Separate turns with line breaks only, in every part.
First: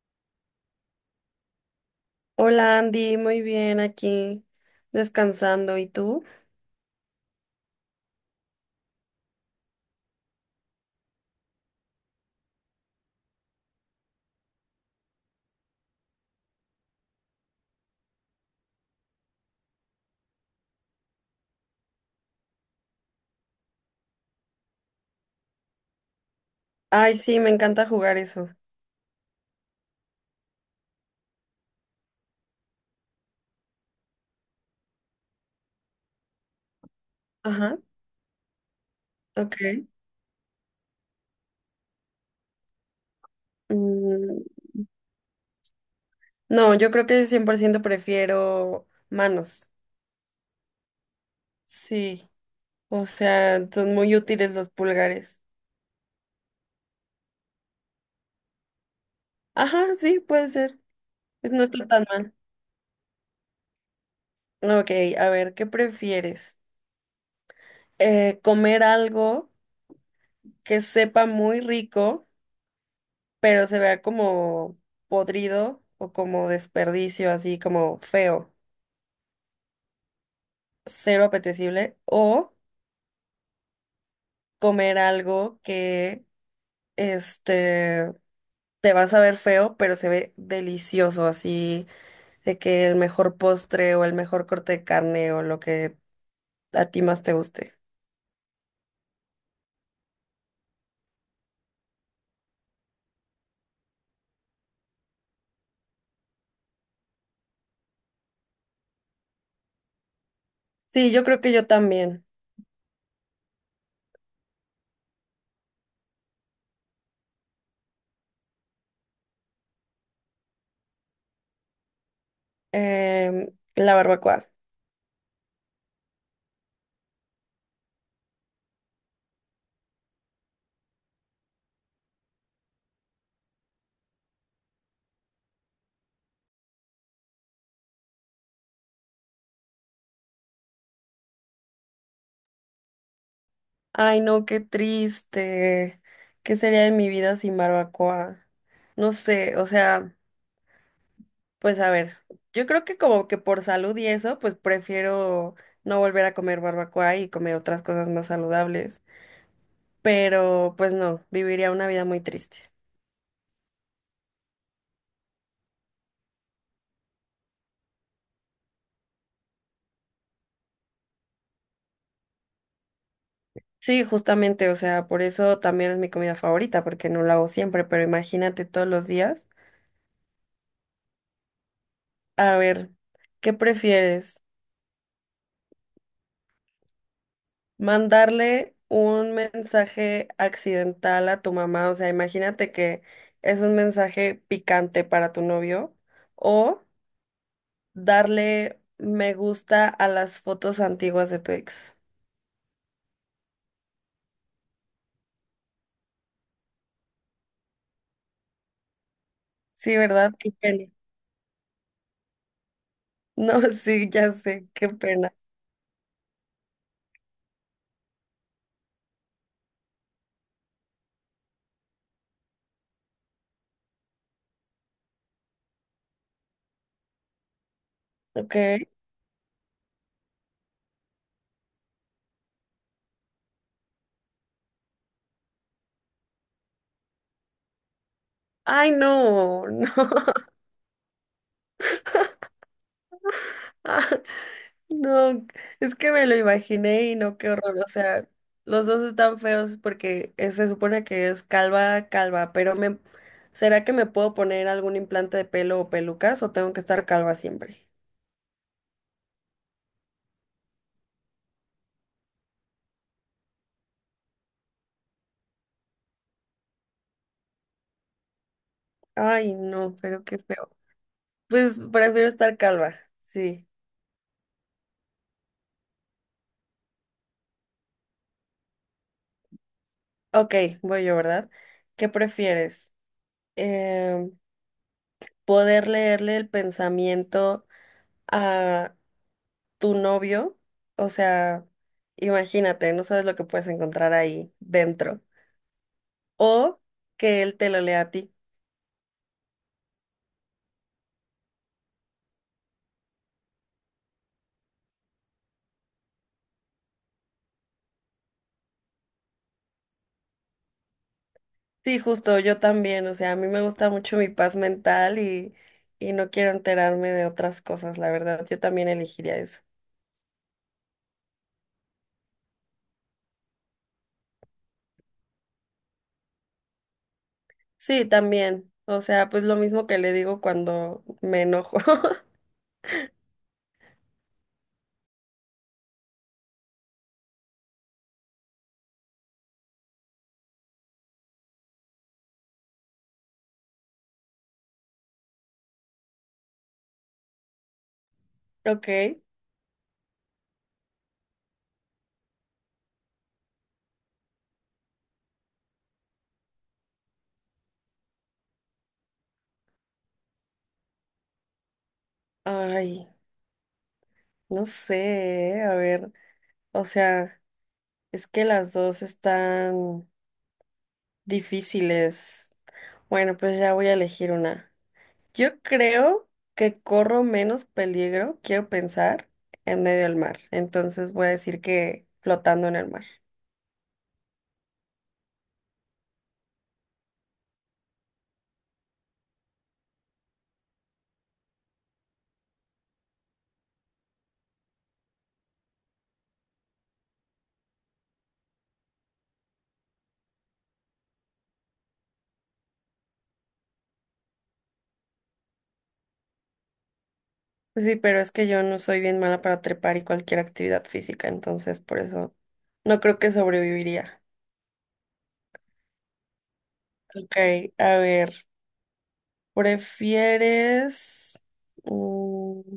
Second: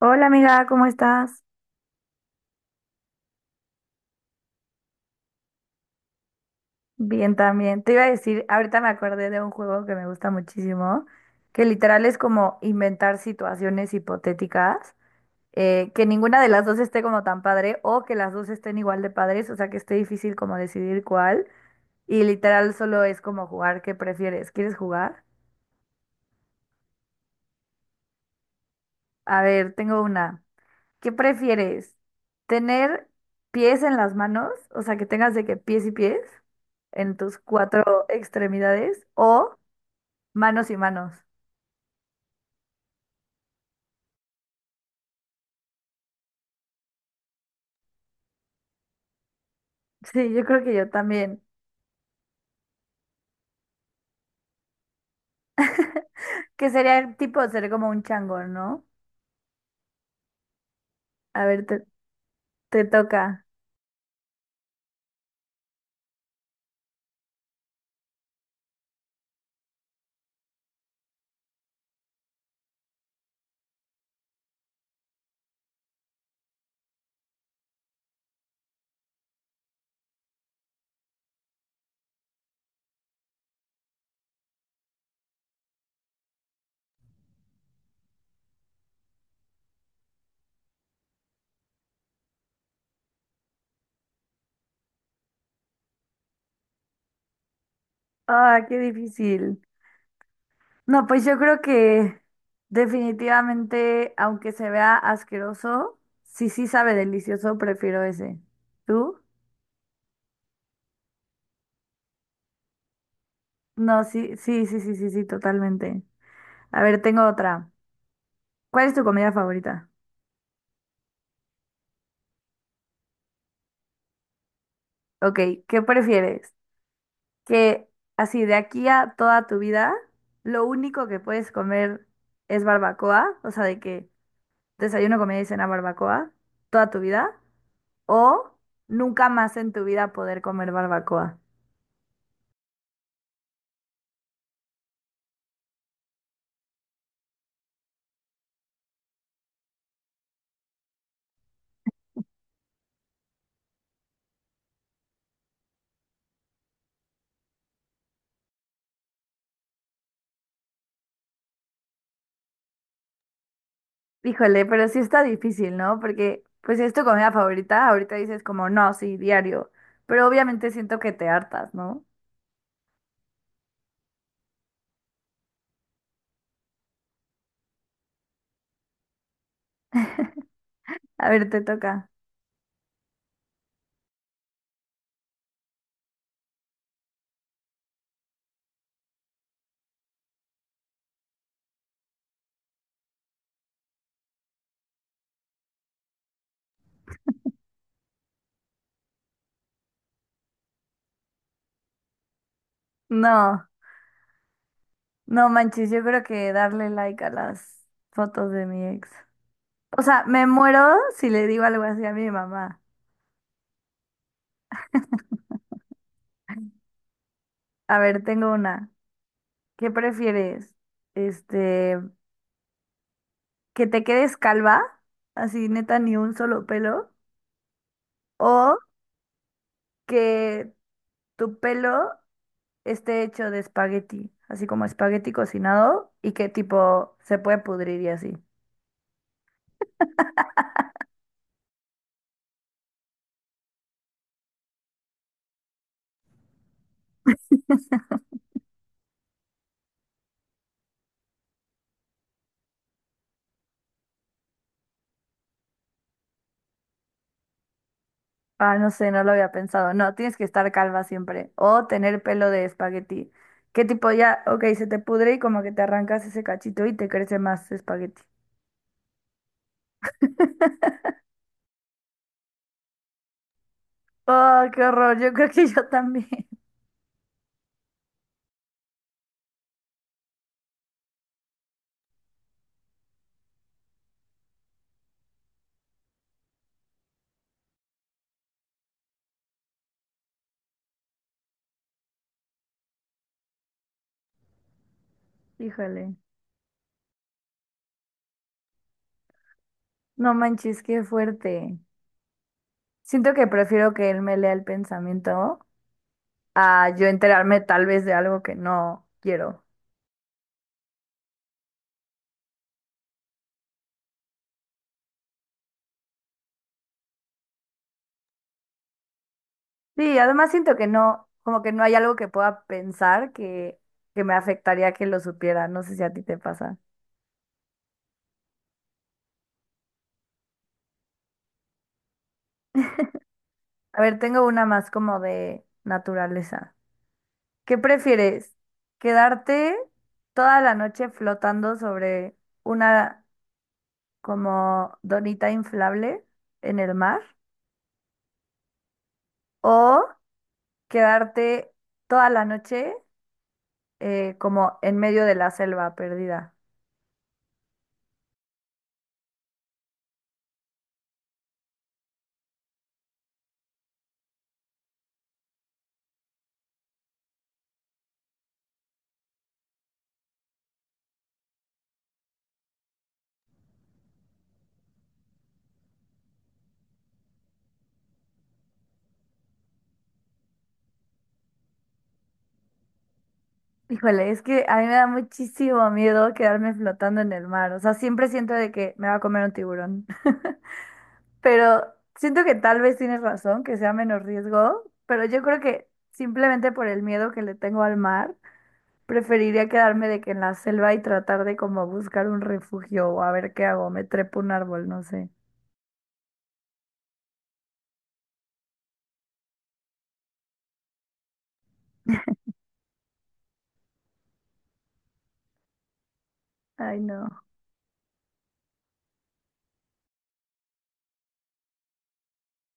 Hola amiga, ¿cómo estás?
Hola Andy, muy bien aquí, descansando. ¿Y tú?
Bien también. Te iba a decir, ahorita me acordé de un juego que me gusta muchísimo, que literal es como inventar situaciones hipotéticas, que ninguna de las dos esté como tan padre o que las dos estén igual de padres, o sea que esté difícil como decidir cuál. Y literal solo es como jugar, ¿qué prefieres? ¿Quieres jugar?
Ay, sí, me encanta jugar eso.
A ver, tengo una. ¿Qué prefieres? ¿Tener pies en las manos? O sea, que tengas de que pies y pies en tus
Ajá,
cuatro extremidades o
ok.
manos y manos.
Mm, no, yo creo que 100% prefiero manos.
Sí, yo creo que yo también.
Sí, o sea, son muy útiles los pulgares.
Que sería el tipo de ser como un chango, ¿no?
Ajá, sí, puede ser.
A
Pues no
ver,
está tan mal.
te toca.
Ok, a ver, ¿qué prefieres? ¿Comer algo que sepa muy rico, pero se vea como podrido o como desperdicio, así como feo? Cero apetecible o comer algo que este te vas a ver feo, pero se ve delicioso, así de que el mejor postre o el mejor corte de carne o lo que a ti más te guste.
Ah, qué difícil. No, pues yo creo que definitivamente, aunque se vea asqueroso, si sí sabe delicioso, prefiero ese. ¿Tú?
Sí, yo creo que yo también.
No, sí, sí, sí, sí, sí, sí, totalmente. A ver, tengo otra. ¿Cuál es tu comida favorita?
Em, la barbacoa.
Ok, ¿qué prefieres? Que así de aquí a toda tu vida, lo único que puedes comer es barbacoa, o sea, de que desayuno, comida y cena barbacoa toda tu vida, o nunca más en tu vida poder comer barbacoa.
Ay, no, qué triste. ¿Qué sería de mi vida sin barbacoa? No sé, o sea. Pues a ver, yo creo que como que por salud y eso, pues prefiero no volver a comer barbacoa y comer otras cosas más saludables. Pero pues no, viviría una vida muy triste.
Híjole, pero sí está difícil, ¿no? Porque pues si es tu comida favorita, ahorita dices como, no, sí, diario, pero obviamente siento que te hartas, ¿no?
Sí, justamente, o sea, por eso también es mi comida favorita, porque no la hago siempre, pero imagínate todos los días.
A ver, te toca.
A ver, ¿qué prefieres? ¿Mandarle un mensaje accidental a tu mamá? O sea, imagínate que es un mensaje picante para tu novio o darle me gusta a las fotos antiguas de tu ex.
No, no manches, yo creo que darle like a las fotos de mi ex.
Sí,
O sea,
¿verdad?
me
Qué pena.
muero si le digo algo así a mi mamá.
No, sí, ya sé, qué pena.
A ver, tengo una. ¿Qué prefieres? Este, que te quedes calva, así neta ni un solo pelo,
Ok.
o que tu pelo esté hecho de espagueti, así como espagueti cocinado y que tipo se puede pudrir y así.
Ay, no, no. Ah, no, es que me lo imaginé y no, qué horror. O sea, los dos están feos porque se supone que es calva, calva, ¿será que me puedo poner algún implante de pelo o pelucas o tengo que estar calva siempre?
Ah, no sé, no lo había pensado. No, tienes que estar calva siempre o tener pelo de espagueti. Que tipo ya, ok, se te pudre y como que te arrancas ese cachito y te crece más espagueti.
Ay, no, pero qué feo. Pues prefiero estar calva, sí.
Oh, qué horror. Yo creo que yo también.
Ok, voy yo, ¿verdad? ¿Qué prefieres? Eh, ¿Poder leerle el pensamiento a tu novio? O sea, imagínate, no sabes lo que puedes encontrar ahí dentro.
Híjole.
O que él te lo lea a ti.
No manches, qué fuerte. Siento que prefiero que él me lea el pensamiento a yo enterarme tal vez de algo que no quiero.
Sí, justo, yo también. O sea, a mí me gusta mucho mi paz mental y no quiero enterarme de otras cosas, la verdad. Yo también elegiría eso.
Sí, además siento que no, como que no hay algo que pueda pensar que me afectaría que lo supiera. No sé si a ti te pasa.
Sí, también. O sea, pues lo mismo que le digo cuando me enojo.
A ver, tengo una más como de naturaleza. ¿Qué prefieres? ¿Quedarte toda la noche flotando sobre una como donita inflable en el mar
Ok.
o quedarte toda la noche como en medio de la selva perdida?
Ay. No sé, a ver, o sea, es que las dos están difíciles. Bueno, pues ya voy a elegir una. Yo creo que corro menos peligro, quiero pensar, en medio del mar. Entonces voy a decir que flotando en el mar.
Híjole, es que a mí me da muchísimo miedo quedarme flotando en el mar. O sea, siempre siento de que me va a comer un tiburón. Pero siento que tal vez tienes razón, que sea menos riesgo, pero yo creo que simplemente por el miedo que le tengo al mar, preferiría quedarme de que en la selva y tratar de como buscar un refugio o a ver qué hago, me trepo un árbol, no sé.
Pues sí, pero es que yo no soy bien mala para trepar y cualquier actividad física, entonces por eso no creo que sobreviviría.
Ay, no,
Ok, a ver, ¿prefieres... mm,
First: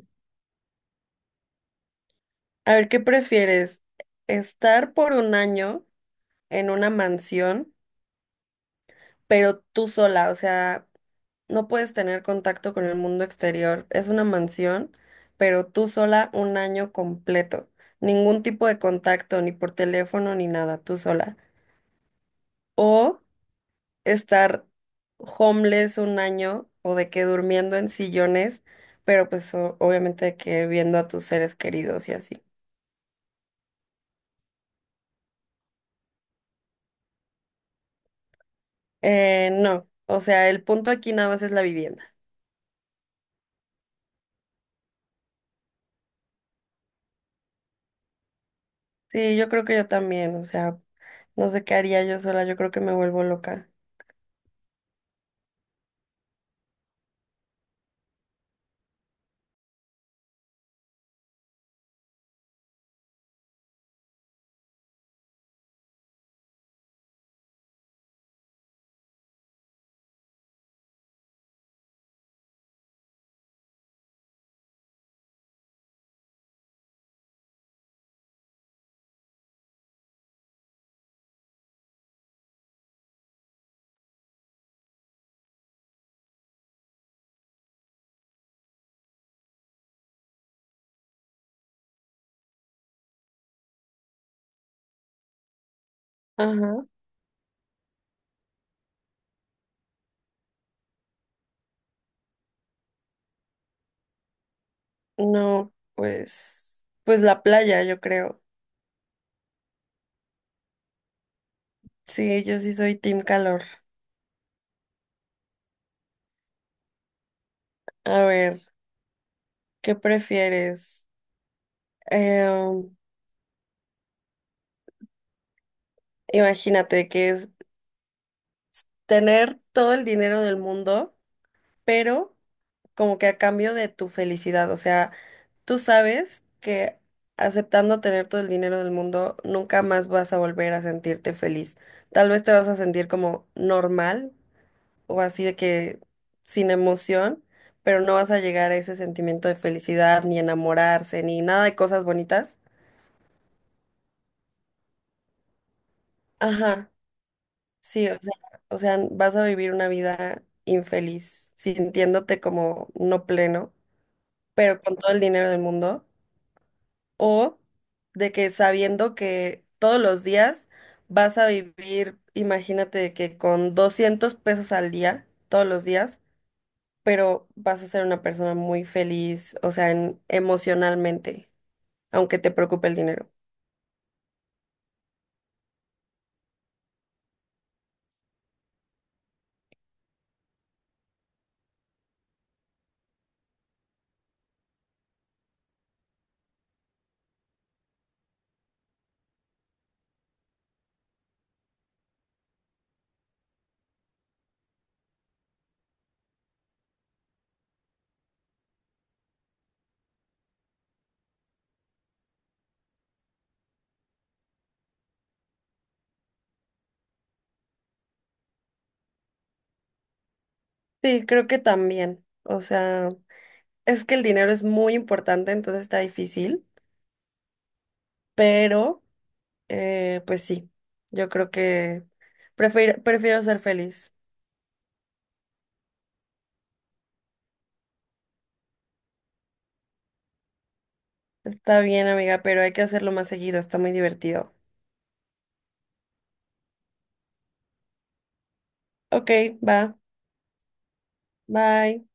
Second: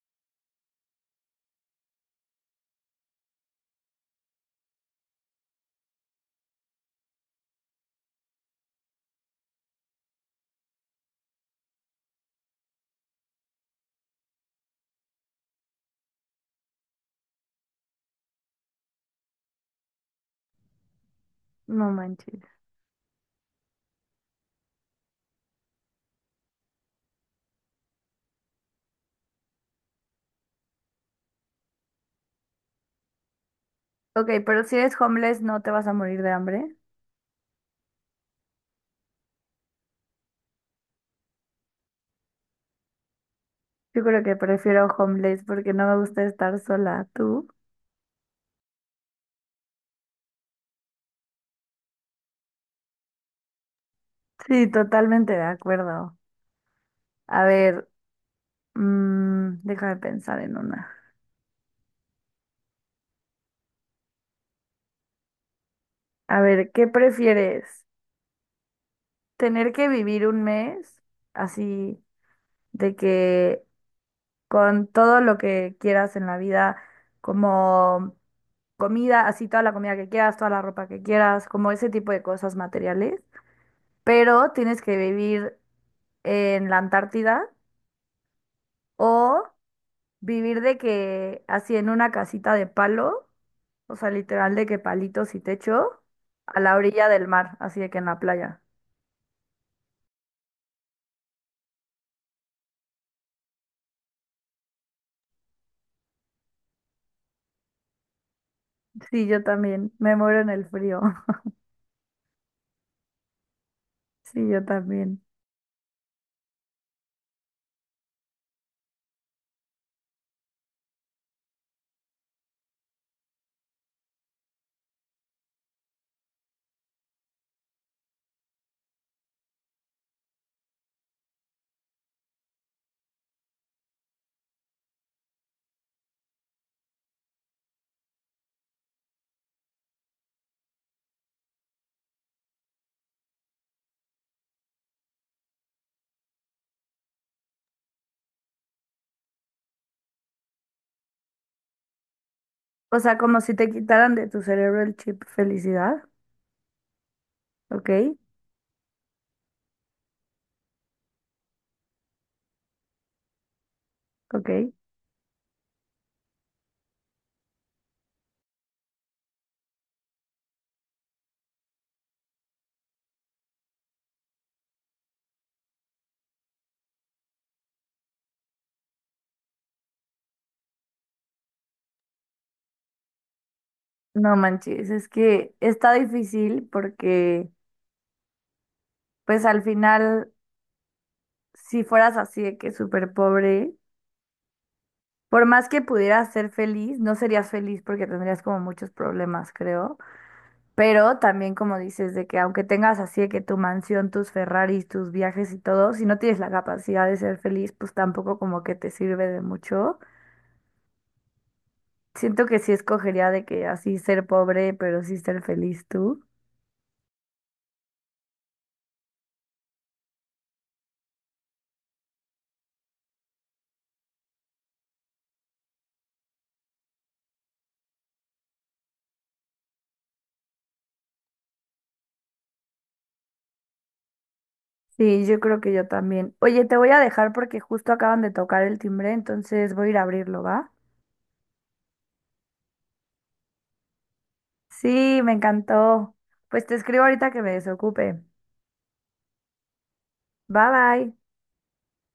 A ver, ¿qué prefieres? ¿Estar por un año en una mansión, pero tú sola? O sea, no puedes tener contacto con el mundo exterior. Es una mansión, pero tú sola un año completo. Ningún tipo de contacto, ni por teléfono, ni nada, tú sola.
no manches.
O estar homeless un año o de que durmiendo en sillones, pero pues obviamente de que viendo a tus seres queridos y así.
Ok, pero si eres homeless, ¿no te vas a morir de hambre?
No, o sea, el punto aquí nada más es la vivienda.
Yo creo que prefiero homeless porque no me gusta estar sola. ¿Tú?
Sí, yo creo que yo también, o sea, no sé qué haría yo sola, yo creo que me vuelvo loca.
Sí, totalmente de acuerdo. A ver, mm, déjame pensar en una. A ver, ¿qué prefieres? ¿Tener que vivir un mes así de que con todo lo que quieras en la vida, como comida, así toda la comida que quieras, toda la ropa que quieras, como ese tipo de cosas materiales, pero tienes que vivir en la Antártida, o vivir de que así en una casita de palo, o sea, literal de que palitos y techo, a la
Ajá.
orilla del mar, así de que en la playa?
No, pues, pues la playa, yo creo.
Sí, yo también, me muero en el frío.
Sí, yo sí soy team calor.
Sí, yo también.
A ver, ¿qué prefieres? Em, Imagínate que es tener todo el dinero del mundo, pero como que a cambio de tu felicidad, o sea, tú sabes que aceptando tener todo el dinero del mundo, nunca más vas a volver a sentirte feliz. Tal vez te vas a sentir como normal o así de que sin emoción, pero no vas a llegar a ese sentimiento de felicidad, ni enamorarse, ni nada de cosas bonitas.
O sea, como si te quitaran de tu cerebro el chip felicidad,
Ajá, sí,
¿ok?
o sea, vas a vivir una vida infeliz, sintiéndote como no pleno,
¿Ok?
pero con todo el dinero del mundo. O de que sabiendo que todos los días vas a vivir, imagínate que con 200 pesos al día, todos los días, pero vas a ser una persona muy feliz, o sea, emocionalmente, aunque te preocupe el dinero.
No manches, es que está difícil porque pues al final, si fueras así de que súper pobre, por más que pudieras ser feliz, no serías feliz porque tendrías como muchos problemas, creo. Pero también como dices, de que aunque tengas así de que tu mansión, tus Ferraris, tus viajes y todo, si no tienes la capacidad de ser feliz, pues tampoco como que te sirve de mucho. Siento que sí escogería de que así ser pobre, pero sí ser feliz tú.
Sí, creo que también, o sea, es que el dinero es muy importante, entonces está difícil, pero pues sí, yo creo que prefiero ser feliz.
Sí, yo creo que yo también. Oye, te voy a dejar porque justo acaban de tocar el timbre, entonces voy a ir a abrirlo, ¿va?
Está bien, amiga, pero hay que hacerlo más seguido, está muy divertido.
Sí, me encantó. Pues te escribo ahorita que me desocupe.
Ok, va.
Bye bye.
Bye.